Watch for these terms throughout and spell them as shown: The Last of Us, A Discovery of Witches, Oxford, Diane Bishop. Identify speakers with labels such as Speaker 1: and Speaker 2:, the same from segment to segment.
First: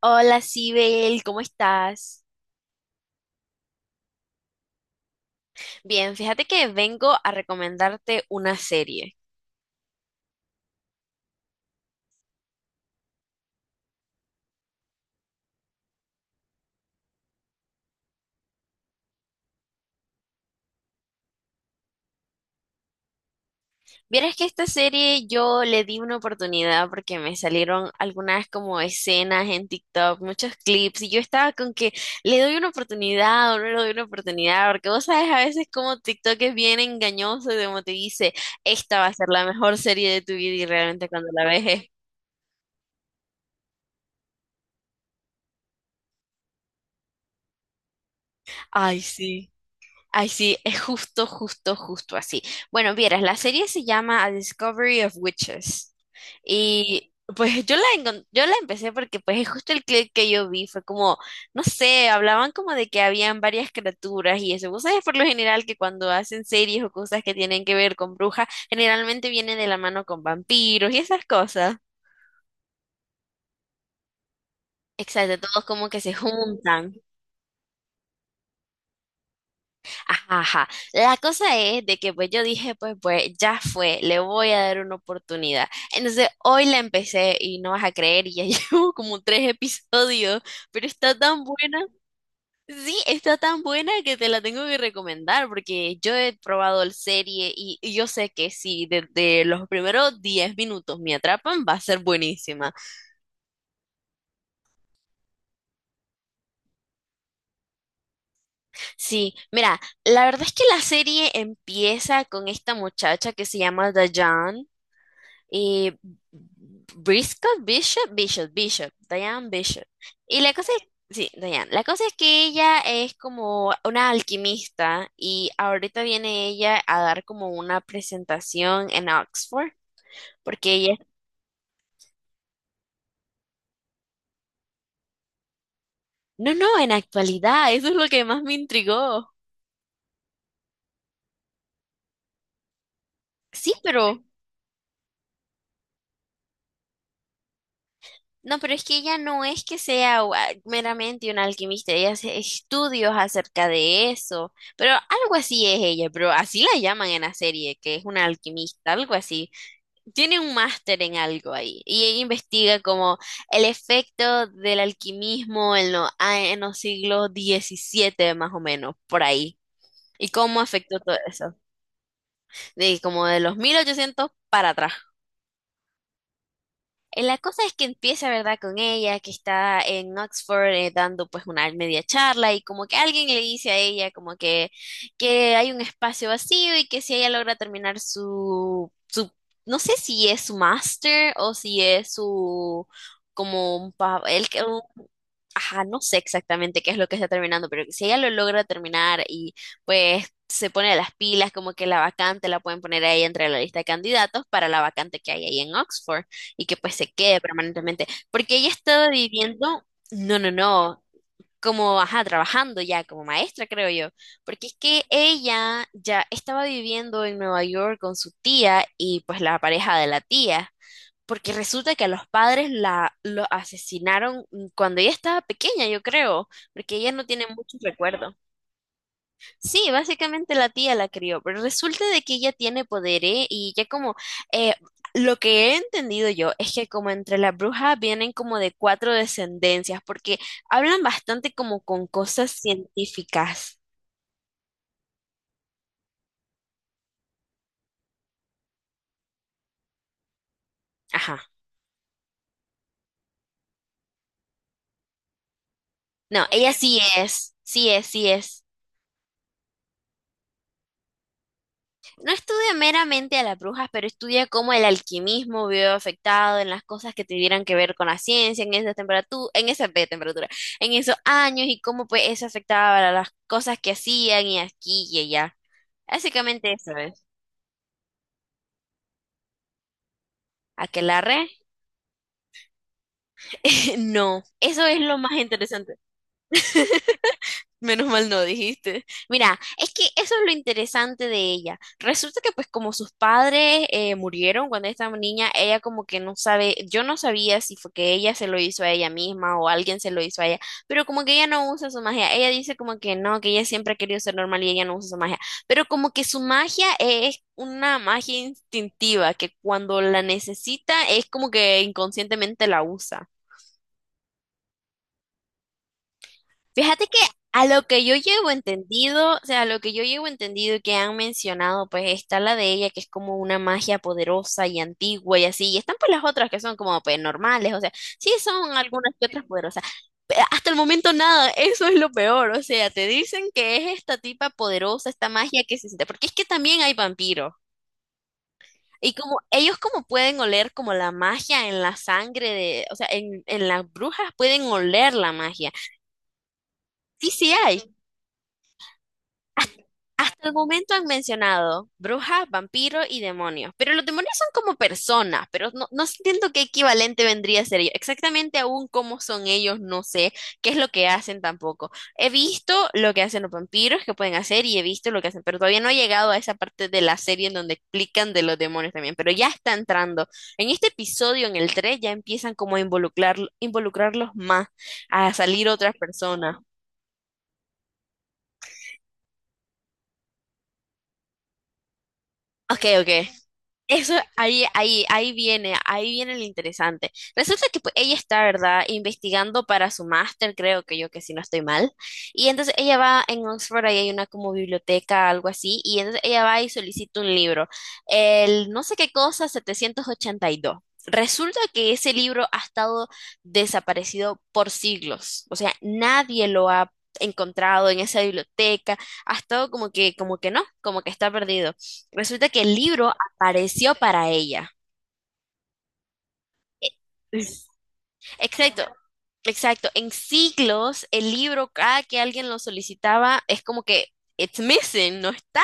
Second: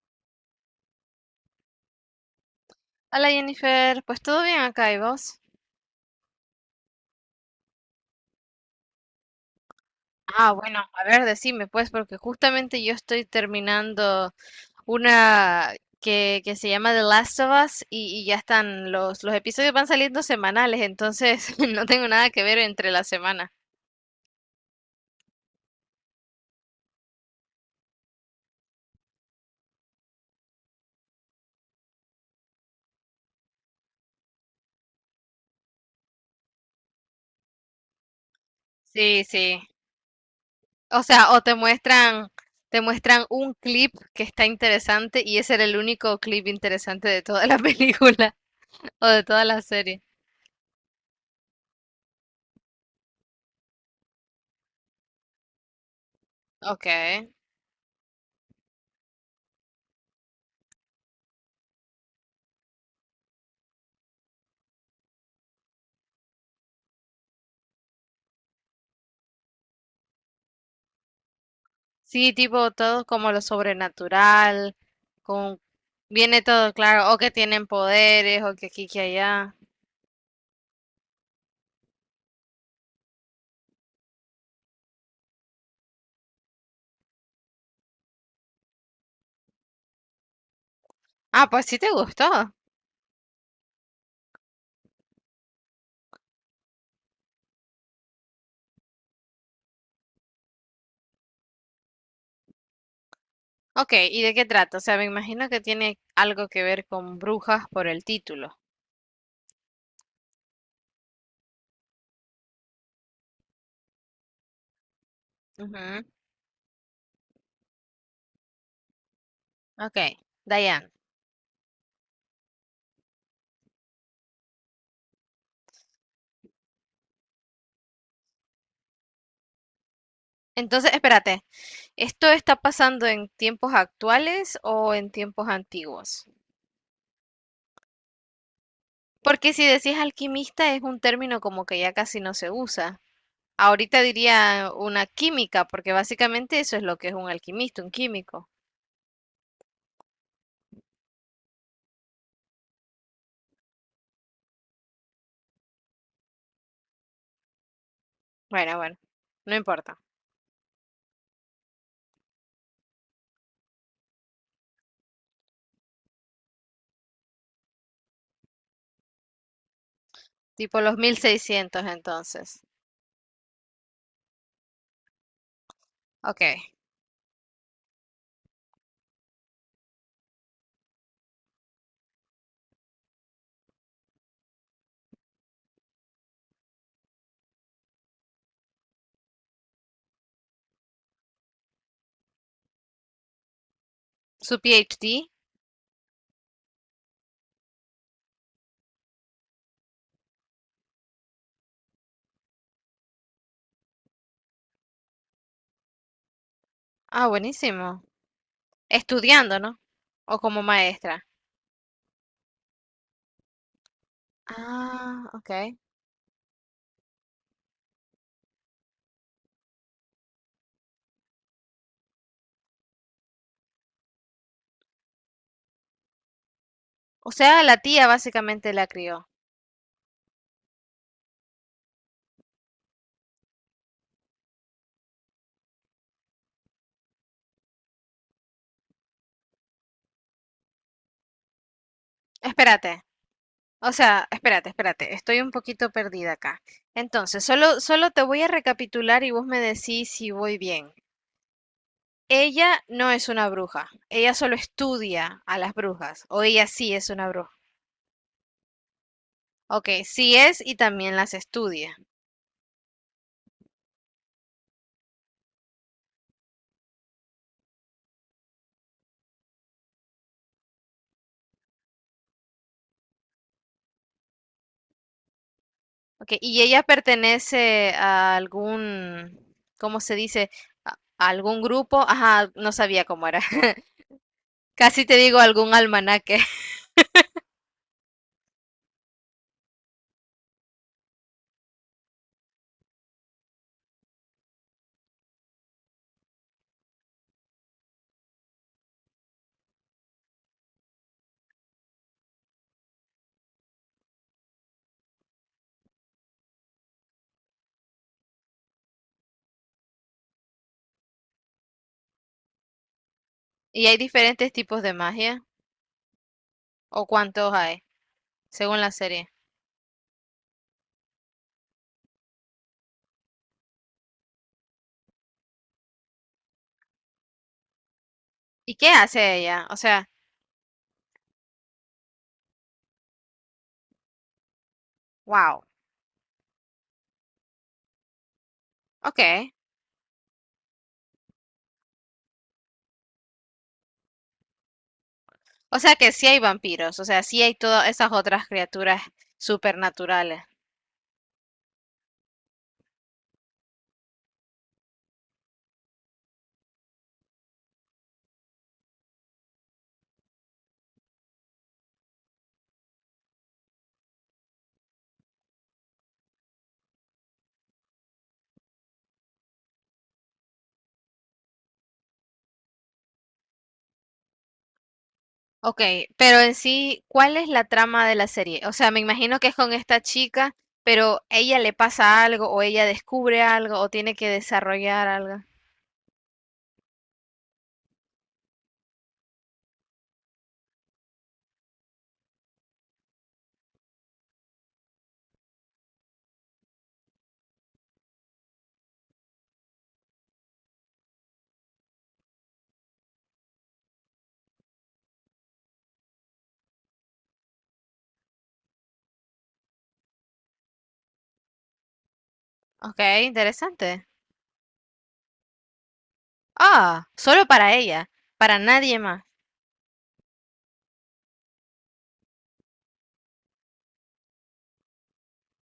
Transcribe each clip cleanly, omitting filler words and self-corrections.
Speaker 1: Hola, Sibel, ¿cómo estás?
Speaker 2: Hola Jennifer, pues todo bien acá y vos.
Speaker 1: Bien, fíjate que vengo a recomendarte una serie.
Speaker 2: Ah, bueno, a ver, decime pues, porque justamente yo estoy terminando una que se llama The Last of Us y ya están, los episodios van saliendo semanales, entonces no tengo nada que ver entre la semana.
Speaker 1: Vieras que esta serie yo le di una oportunidad porque me salieron algunas como escenas en TikTok, muchos clips, y yo estaba con que le doy una oportunidad o no le doy una oportunidad, porque vos sabes a veces como TikTok es bien engañoso y como te dice, esta va a
Speaker 2: Sí,
Speaker 1: ser la
Speaker 2: sí.
Speaker 1: mejor serie de tu vida y
Speaker 2: O
Speaker 1: realmente cuando
Speaker 2: sea,
Speaker 1: la ves es,
Speaker 2: te muestran un clip que está interesante y ese era el único clip interesante de toda la película
Speaker 1: ay,
Speaker 2: o de toda
Speaker 1: sí.
Speaker 2: la serie.
Speaker 1: Ay, sí, es justo, justo, justo así. Bueno, vieras, la serie se llama A Discovery of Witches.
Speaker 2: Ok.
Speaker 1: Y pues yo la empecé porque pues es justo el clip que yo vi, fue como, no sé, hablaban como de que habían varias criaturas y eso. Vos sabés por lo general que cuando hacen series o cosas que tienen que ver con brujas, generalmente viene de la mano con vampiros y esas cosas.
Speaker 2: Sí, tipo todo como lo sobrenatural,
Speaker 1: Exacto,
Speaker 2: con
Speaker 1: todos como que se
Speaker 2: viene todo
Speaker 1: juntan.
Speaker 2: claro, o que tienen poderes, o que aquí, que allá.
Speaker 1: Ajá, ajá. La cosa es de que pues yo dije, pues ya fue, le voy a dar una oportunidad. Entonces hoy la empecé y no vas a creer, y ya llevo como tres episodios, pero está tan
Speaker 2: Ah, pues sí
Speaker 1: buena.
Speaker 2: te gustó.
Speaker 1: Sí, está tan buena que te la tengo que recomendar porque yo he probado la serie y yo sé que si desde los primeros 10 minutos me atrapan, va a ser buenísima.
Speaker 2: Ok, ¿y de qué trata? O sea, me imagino que tiene algo que ver con brujas por el título.
Speaker 1: Sí, mira, la verdad es que la serie empieza con esta muchacha que se llama Dayan Y
Speaker 2: Ujú.
Speaker 1: Briscoe, Bishop, Diane Bishop.
Speaker 2: Ok,
Speaker 1: Y la cosa es,
Speaker 2: Diane.
Speaker 1: sí, Diane, la cosa es que ella es como una alquimista y ahorita viene ella a dar como una presentación en Oxford, porque
Speaker 2: Entonces,
Speaker 1: ella,
Speaker 2: espérate, ¿esto está pasando en tiempos actuales o en tiempos antiguos?
Speaker 1: no, no, en actualidad, eso es lo que más me intrigó.
Speaker 2: Porque si decís alquimista es un término como que ya casi no se usa.
Speaker 1: Sí,
Speaker 2: Ahorita
Speaker 1: pero...
Speaker 2: diría una química, porque básicamente eso es lo que es un alquimista, un químico.
Speaker 1: No, pero es que ella no es que sea meramente una alquimista, ella hace estudios acerca de eso, pero algo así es ella, pero así la llaman en la serie, que es una
Speaker 2: Bueno,
Speaker 1: alquimista,
Speaker 2: bueno,
Speaker 1: algo así.
Speaker 2: no importa.
Speaker 1: Tiene un máster en algo ahí y ella investiga como el efecto del alquimismo en los siglos XVII más o menos, por ahí, y cómo
Speaker 2: Tipo los
Speaker 1: afectó
Speaker 2: mil
Speaker 1: todo eso,
Speaker 2: seiscientos entonces.
Speaker 1: de como de los 1800 para atrás.
Speaker 2: Ok,
Speaker 1: La cosa es que empieza, ¿verdad?, con ella, que está en Oxford, dando pues una media charla y como que alguien le dice a ella como que hay un espacio vacío y que si ella logra terminar su, no sé si es su máster o si es su, como un, pa- el,
Speaker 2: su PhD.
Speaker 1: ajá, no sé exactamente qué es lo que está terminando, pero que si ella lo logra terminar y pues se pone las pilas, como que la vacante la pueden poner ahí entre la lista de candidatos para la vacante que hay ahí en Oxford y que pues se
Speaker 2: Ah,
Speaker 1: quede
Speaker 2: buenísimo.
Speaker 1: permanentemente, porque ella ha estado
Speaker 2: Estudiando, ¿no?
Speaker 1: viviendo, no,
Speaker 2: O
Speaker 1: no,
Speaker 2: como
Speaker 1: no.
Speaker 2: maestra.
Speaker 1: Como, ajá, trabajando ya como maestra, creo yo, porque es que
Speaker 2: Ah, ok.
Speaker 1: ella ya estaba viviendo en Nueva York con su tía y pues la pareja de la tía, porque resulta que a los padres la lo asesinaron cuando ella estaba pequeña, yo creo, porque ella no
Speaker 2: O
Speaker 1: tiene
Speaker 2: sea, la
Speaker 1: muchos
Speaker 2: tía
Speaker 1: recuerdos.
Speaker 2: básicamente la crió.
Speaker 1: Sí, básicamente la tía la crió, pero resulta de que ella tiene poder, ¿eh? Y ya como eh, lo que he entendido yo es que como entre las brujas vienen como de cuatro descendencias, porque hablan bastante como con cosas
Speaker 2: Espérate.
Speaker 1: científicas.
Speaker 2: O sea, espérate. Estoy un poquito perdida acá. Entonces, solo te voy a recapitular y vos me decís si voy bien.
Speaker 1: Ajá.
Speaker 2: Ella no es una bruja. Ella solo estudia a las brujas. O
Speaker 1: No,
Speaker 2: ella
Speaker 1: ella
Speaker 2: sí
Speaker 1: sí
Speaker 2: es una bruja.
Speaker 1: es, sí es, sí es.
Speaker 2: Ok, sí es y también las estudia.
Speaker 1: No estudia meramente a las brujas, pero estudia cómo el alquimismo vio afectado en las cosas que tuvieran que ver con la ciencia en esa temperatura, en esos años y cómo pues eso afectaba a las cosas que hacían y aquí y allá.
Speaker 2: Ok, y
Speaker 1: Básicamente
Speaker 2: ella
Speaker 1: eso es.
Speaker 2: pertenece a algún, ¿cómo se dice? A a
Speaker 1: ¿Aquelarre?
Speaker 2: algún grupo. Ajá, no sabía cómo era.
Speaker 1: No, eso es
Speaker 2: Casi te
Speaker 1: lo más
Speaker 2: digo algún
Speaker 1: interesante.
Speaker 2: almanaque.
Speaker 1: Menos mal no dijiste. Mira, es que eso es lo interesante de ella. Resulta que pues como sus padres murieron cuando esta niña, ella como que no sabe, yo no sabía si fue que ella se lo hizo a ella misma o alguien se lo hizo a ella, pero como que ella no usa su magia. Ella dice como que no, que ella siempre ha querido ser normal y ella no usa su magia, pero como que su magia es una magia instintiva que cuando la necesita es como que inconscientemente la usa.
Speaker 2: Y hay diferentes tipos de magia. ¿O
Speaker 1: Fíjate que
Speaker 2: cuántos
Speaker 1: a
Speaker 2: hay?
Speaker 1: lo que yo llevo
Speaker 2: Según la serie.
Speaker 1: entendido, o sea, a lo que yo llevo entendido y que han mencionado, pues está la de ella, que es como una magia poderosa y antigua y así, y están pues las otras que son como pues normales, o sea, sí son
Speaker 2: ¿Y qué
Speaker 1: algunas que
Speaker 2: hace
Speaker 1: otras
Speaker 2: ella? O
Speaker 1: poderosas,
Speaker 2: sea,
Speaker 1: pero hasta el momento nada, eso es lo peor, o sea, te dicen que es esta tipa poderosa, esta magia
Speaker 2: wow.
Speaker 1: que se siente, porque es que también hay vampiros. Y como
Speaker 2: Ok.
Speaker 1: ellos como pueden oler como la magia en la sangre de, o sea, en las brujas pueden oler la magia.
Speaker 2: O sea que sí hay vampiros. O sea,
Speaker 1: Sí,
Speaker 2: sí
Speaker 1: sí
Speaker 2: hay todas
Speaker 1: hay.
Speaker 2: esas otras criaturas supernaturales.
Speaker 1: Hasta el momento han mencionado brujas, vampiros y demonios, pero los demonios son como personas, pero no, no entiendo qué equivalente vendría a ser ellos. Exactamente aún cómo son ellos, no sé qué es lo que hacen tampoco. He visto lo que hacen los vampiros, que pueden hacer, y he visto lo que hacen, pero todavía no he llegado a esa parte de la serie en donde explican de los demonios también, pero ya está entrando. En este episodio, en el 3 ya empiezan como a involucrar, involucrarlos más, a salir otras
Speaker 2: Okey, pero en
Speaker 1: personas.
Speaker 2: sí, ¿cuál es la trama de la serie? O sea, me imagino que es con esta chica, pero ¿ella le pasa algo o
Speaker 1: Ok,
Speaker 2: ella
Speaker 1: ok.
Speaker 2: descubre algo o
Speaker 1: Eso
Speaker 2: tiene que
Speaker 1: ahí, ahí,
Speaker 2: desarrollar
Speaker 1: ahí
Speaker 2: algo?
Speaker 1: viene, ahí viene lo interesante. Resulta que pues, ella está, ¿verdad?, investigando para su máster, creo que yo que si no estoy mal. Y entonces ella va en Oxford, ahí hay una como biblioteca, algo así, y entonces ella va y solicita un libro, el no sé qué cosa, 782. Resulta que ese libro ha estado desaparecido por siglos, o sea, nadie lo ha encontrado en esa biblioteca, ha estado como que no, como que está perdido. Resulta que el libro
Speaker 2: Okey,
Speaker 1: pareció
Speaker 2: interesante.
Speaker 1: para ella. E-
Speaker 2: Ah, solo para ella, para
Speaker 1: Exacto.
Speaker 2: nadie más.
Speaker 1: Exacto. En siglos, el libro, cada que alguien lo solicitaba, es como que, it's missing, no está.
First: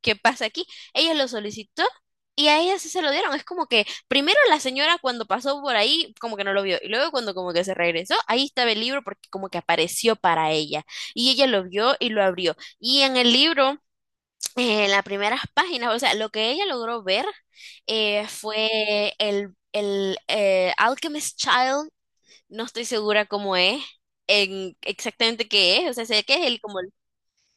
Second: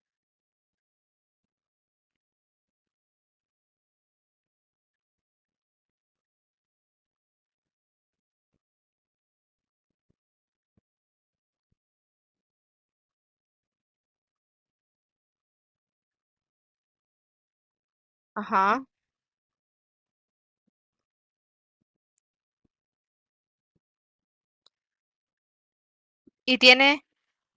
Speaker 1: ¿Qué pasa aquí? Ella lo solicitó y a ella sí se lo dieron. Es como que, primero la señora cuando pasó por ahí, como que no lo vio. Y luego cuando como que se regresó, ahí estaba el libro porque como que apareció para ella. Y ella lo vio y lo abrió. Y en el libro, en las primeras páginas, o sea, lo que ella logró ver,
Speaker 2: Ajá.
Speaker 1: fue el Alchemist Child, no estoy segura cómo es, en exactamente qué es, o sea, sé que es
Speaker 2: ¿Y
Speaker 1: el, como
Speaker 2: tiene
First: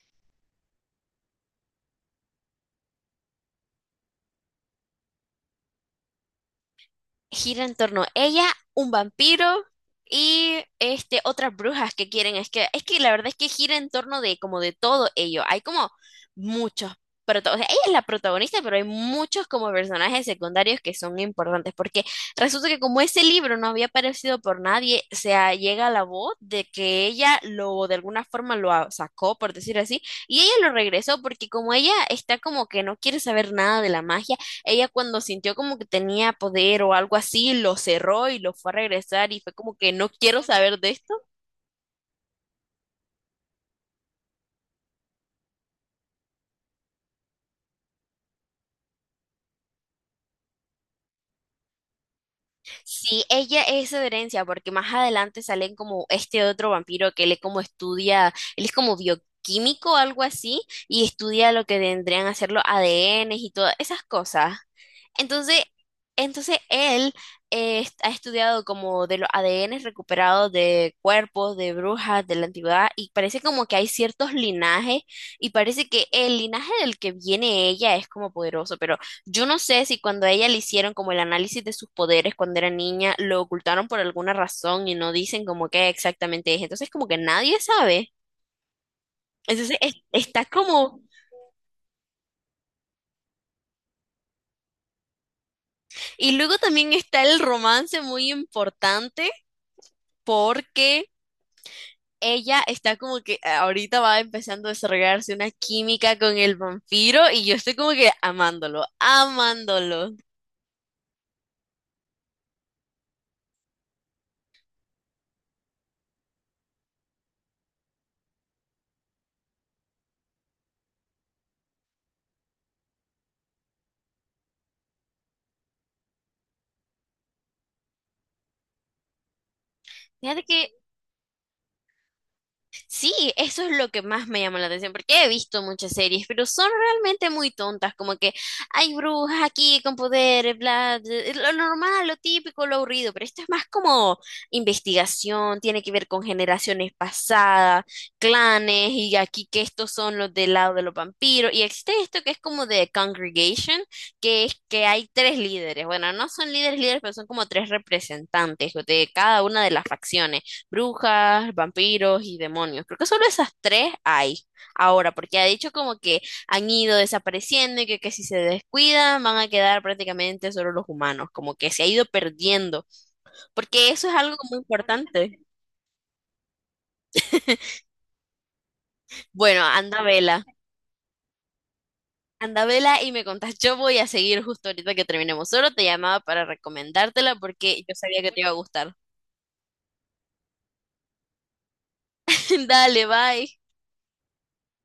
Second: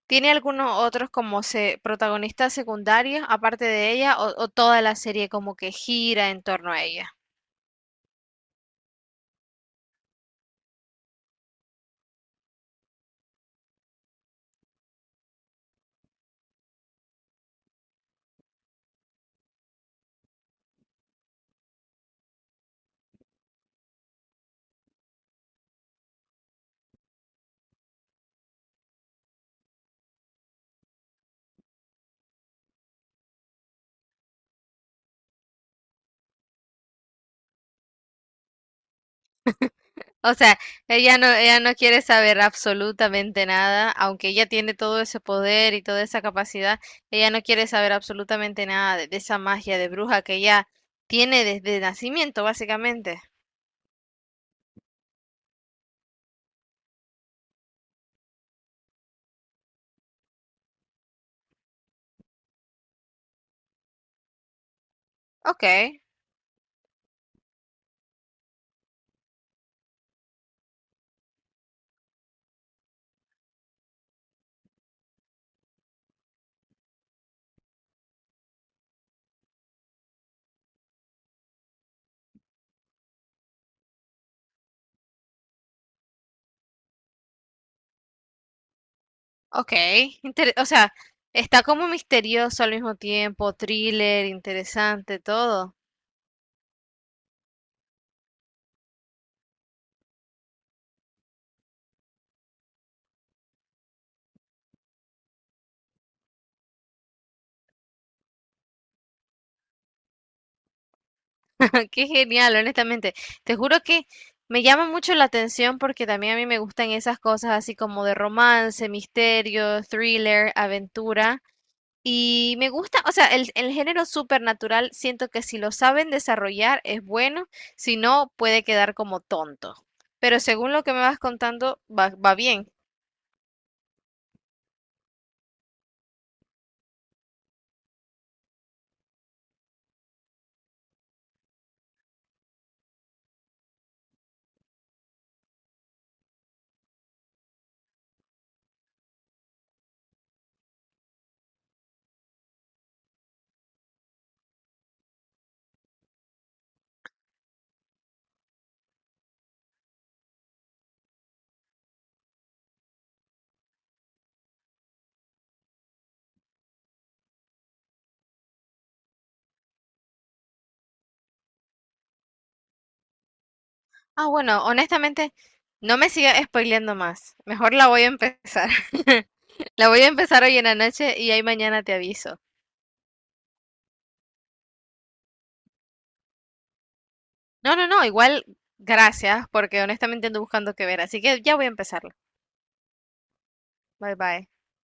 Speaker 2: tiene algunos otros como se protagonistas secundarios aparte de ella o toda la serie como que gira en torno a ella?
Speaker 1: gira en torno a ella, un vampiro y este otras brujas que quieren. Es que la verdad es que gira en torno de como de todo ello. Hay como muchos protagonistas. Ella es la protagonista, pero hay muchos como personajes secundarios que son importantes. Porque resulta que como ese libro no había aparecido por nadie, o sea, llega la voz de que ella lo de alguna forma lo a- sacó, por decir así, y ella lo regresó porque como ella está como que no quiere saber nada de la magia. Ella cuando sintió como que tenía poder o algo así, lo cerró y lo fue a regresar y fue como que no
Speaker 2: O
Speaker 1: quiero
Speaker 2: sea,
Speaker 1: saber de esto.
Speaker 2: ella no quiere saber absolutamente nada, aunque ella tiene todo ese poder y toda esa capacidad, ella no quiere saber absolutamente nada de, de esa magia de bruja que ella tiene desde nacimiento, básicamente.
Speaker 1: Sí, ella es herencia porque más adelante salen como este otro vampiro que él es como estudia, él es como bioquímico o algo así y estudia lo que tendrían a ser los ADNs y todas esas cosas. Entonces,
Speaker 2: Ok,
Speaker 1: entonces él, ha estudiado como de los ADN recuperados de cuerpos, de brujas, de la antigüedad, y parece como que hay ciertos linajes, y parece que el linaje del que viene ella es como poderoso, pero yo no sé si cuando a ella le hicieron como el análisis de sus poderes cuando era niña, lo ocultaron por alguna razón y no dicen como qué exactamente es, entonces como que nadie sabe.
Speaker 2: ok.
Speaker 1: Entonces está
Speaker 2: Inter- o sea,
Speaker 1: como.
Speaker 2: está como misterioso al mismo tiempo, thriller, interesante, todo.
Speaker 1: Y luego también está el romance muy importante, porque ella está como que ahorita va empezando a desarrollarse una química con el vampiro y yo estoy como que amándolo, amándolo.
Speaker 2: Qué genial, honestamente. Te juro que me llama mucho la atención porque también a mí me gustan esas cosas así como de romance, misterio, thriller, aventura. Y me gusta, o sea, el género supernatural siento que si lo saben desarrollar es bueno, si no puede quedar como tonto. Pero
Speaker 1: Fíjate que
Speaker 2: según lo que me vas contando, va bien.
Speaker 1: sí, eso es lo que más me llama la atención, porque he visto muchas series, pero son realmente muy tontas, como que hay brujas aquí con poderes, bla, bla, es lo normal, lo típico, lo aburrido, pero esto es más como investigación, tiene que ver con generaciones pasadas, clanes, y aquí que estos son los del lado de los vampiros, y existe esto que es como de congregation, que es que hay tres líderes, bueno, no son líderes líderes, pero son como tres representantes de cada una de las facciones brujas, vampiros y demonios. Creo que solo esas tres hay ahora, porque ha dicho como que han ido desapareciendo y que si se descuidan van a quedar prácticamente solo los humanos, como que se ha ido perdiendo, porque eso es
Speaker 2: Ah,
Speaker 1: algo muy
Speaker 2: bueno, honestamente,
Speaker 1: importante.
Speaker 2: no me sigas spoileando más. Mejor la voy a empezar.
Speaker 1: Bueno,
Speaker 2: La
Speaker 1: anda
Speaker 2: voy a
Speaker 1: vela.
Speaker 2: empezar hoy en la noche y ahí mañana te aviso.
Speaker 1: Anda vela y me contás, yo voy a seguir justo ahorita que terminemos. Solo te llamaba para recomendártela
Speaker 2: No,
Speaker 1: porque
Speaker 2: no,
Speaker 1: yo
Speaker 2: no,
Speaker 1: sabía que te
Speaker 2: igual
Speaker 1: iba a gustar.
Speaker 2: gracias, porque honestamente ando buscando qué ver, así que ya voy a empezarlo.
Speaker 1: Dale, bye.
Speaker 2: Bye bye.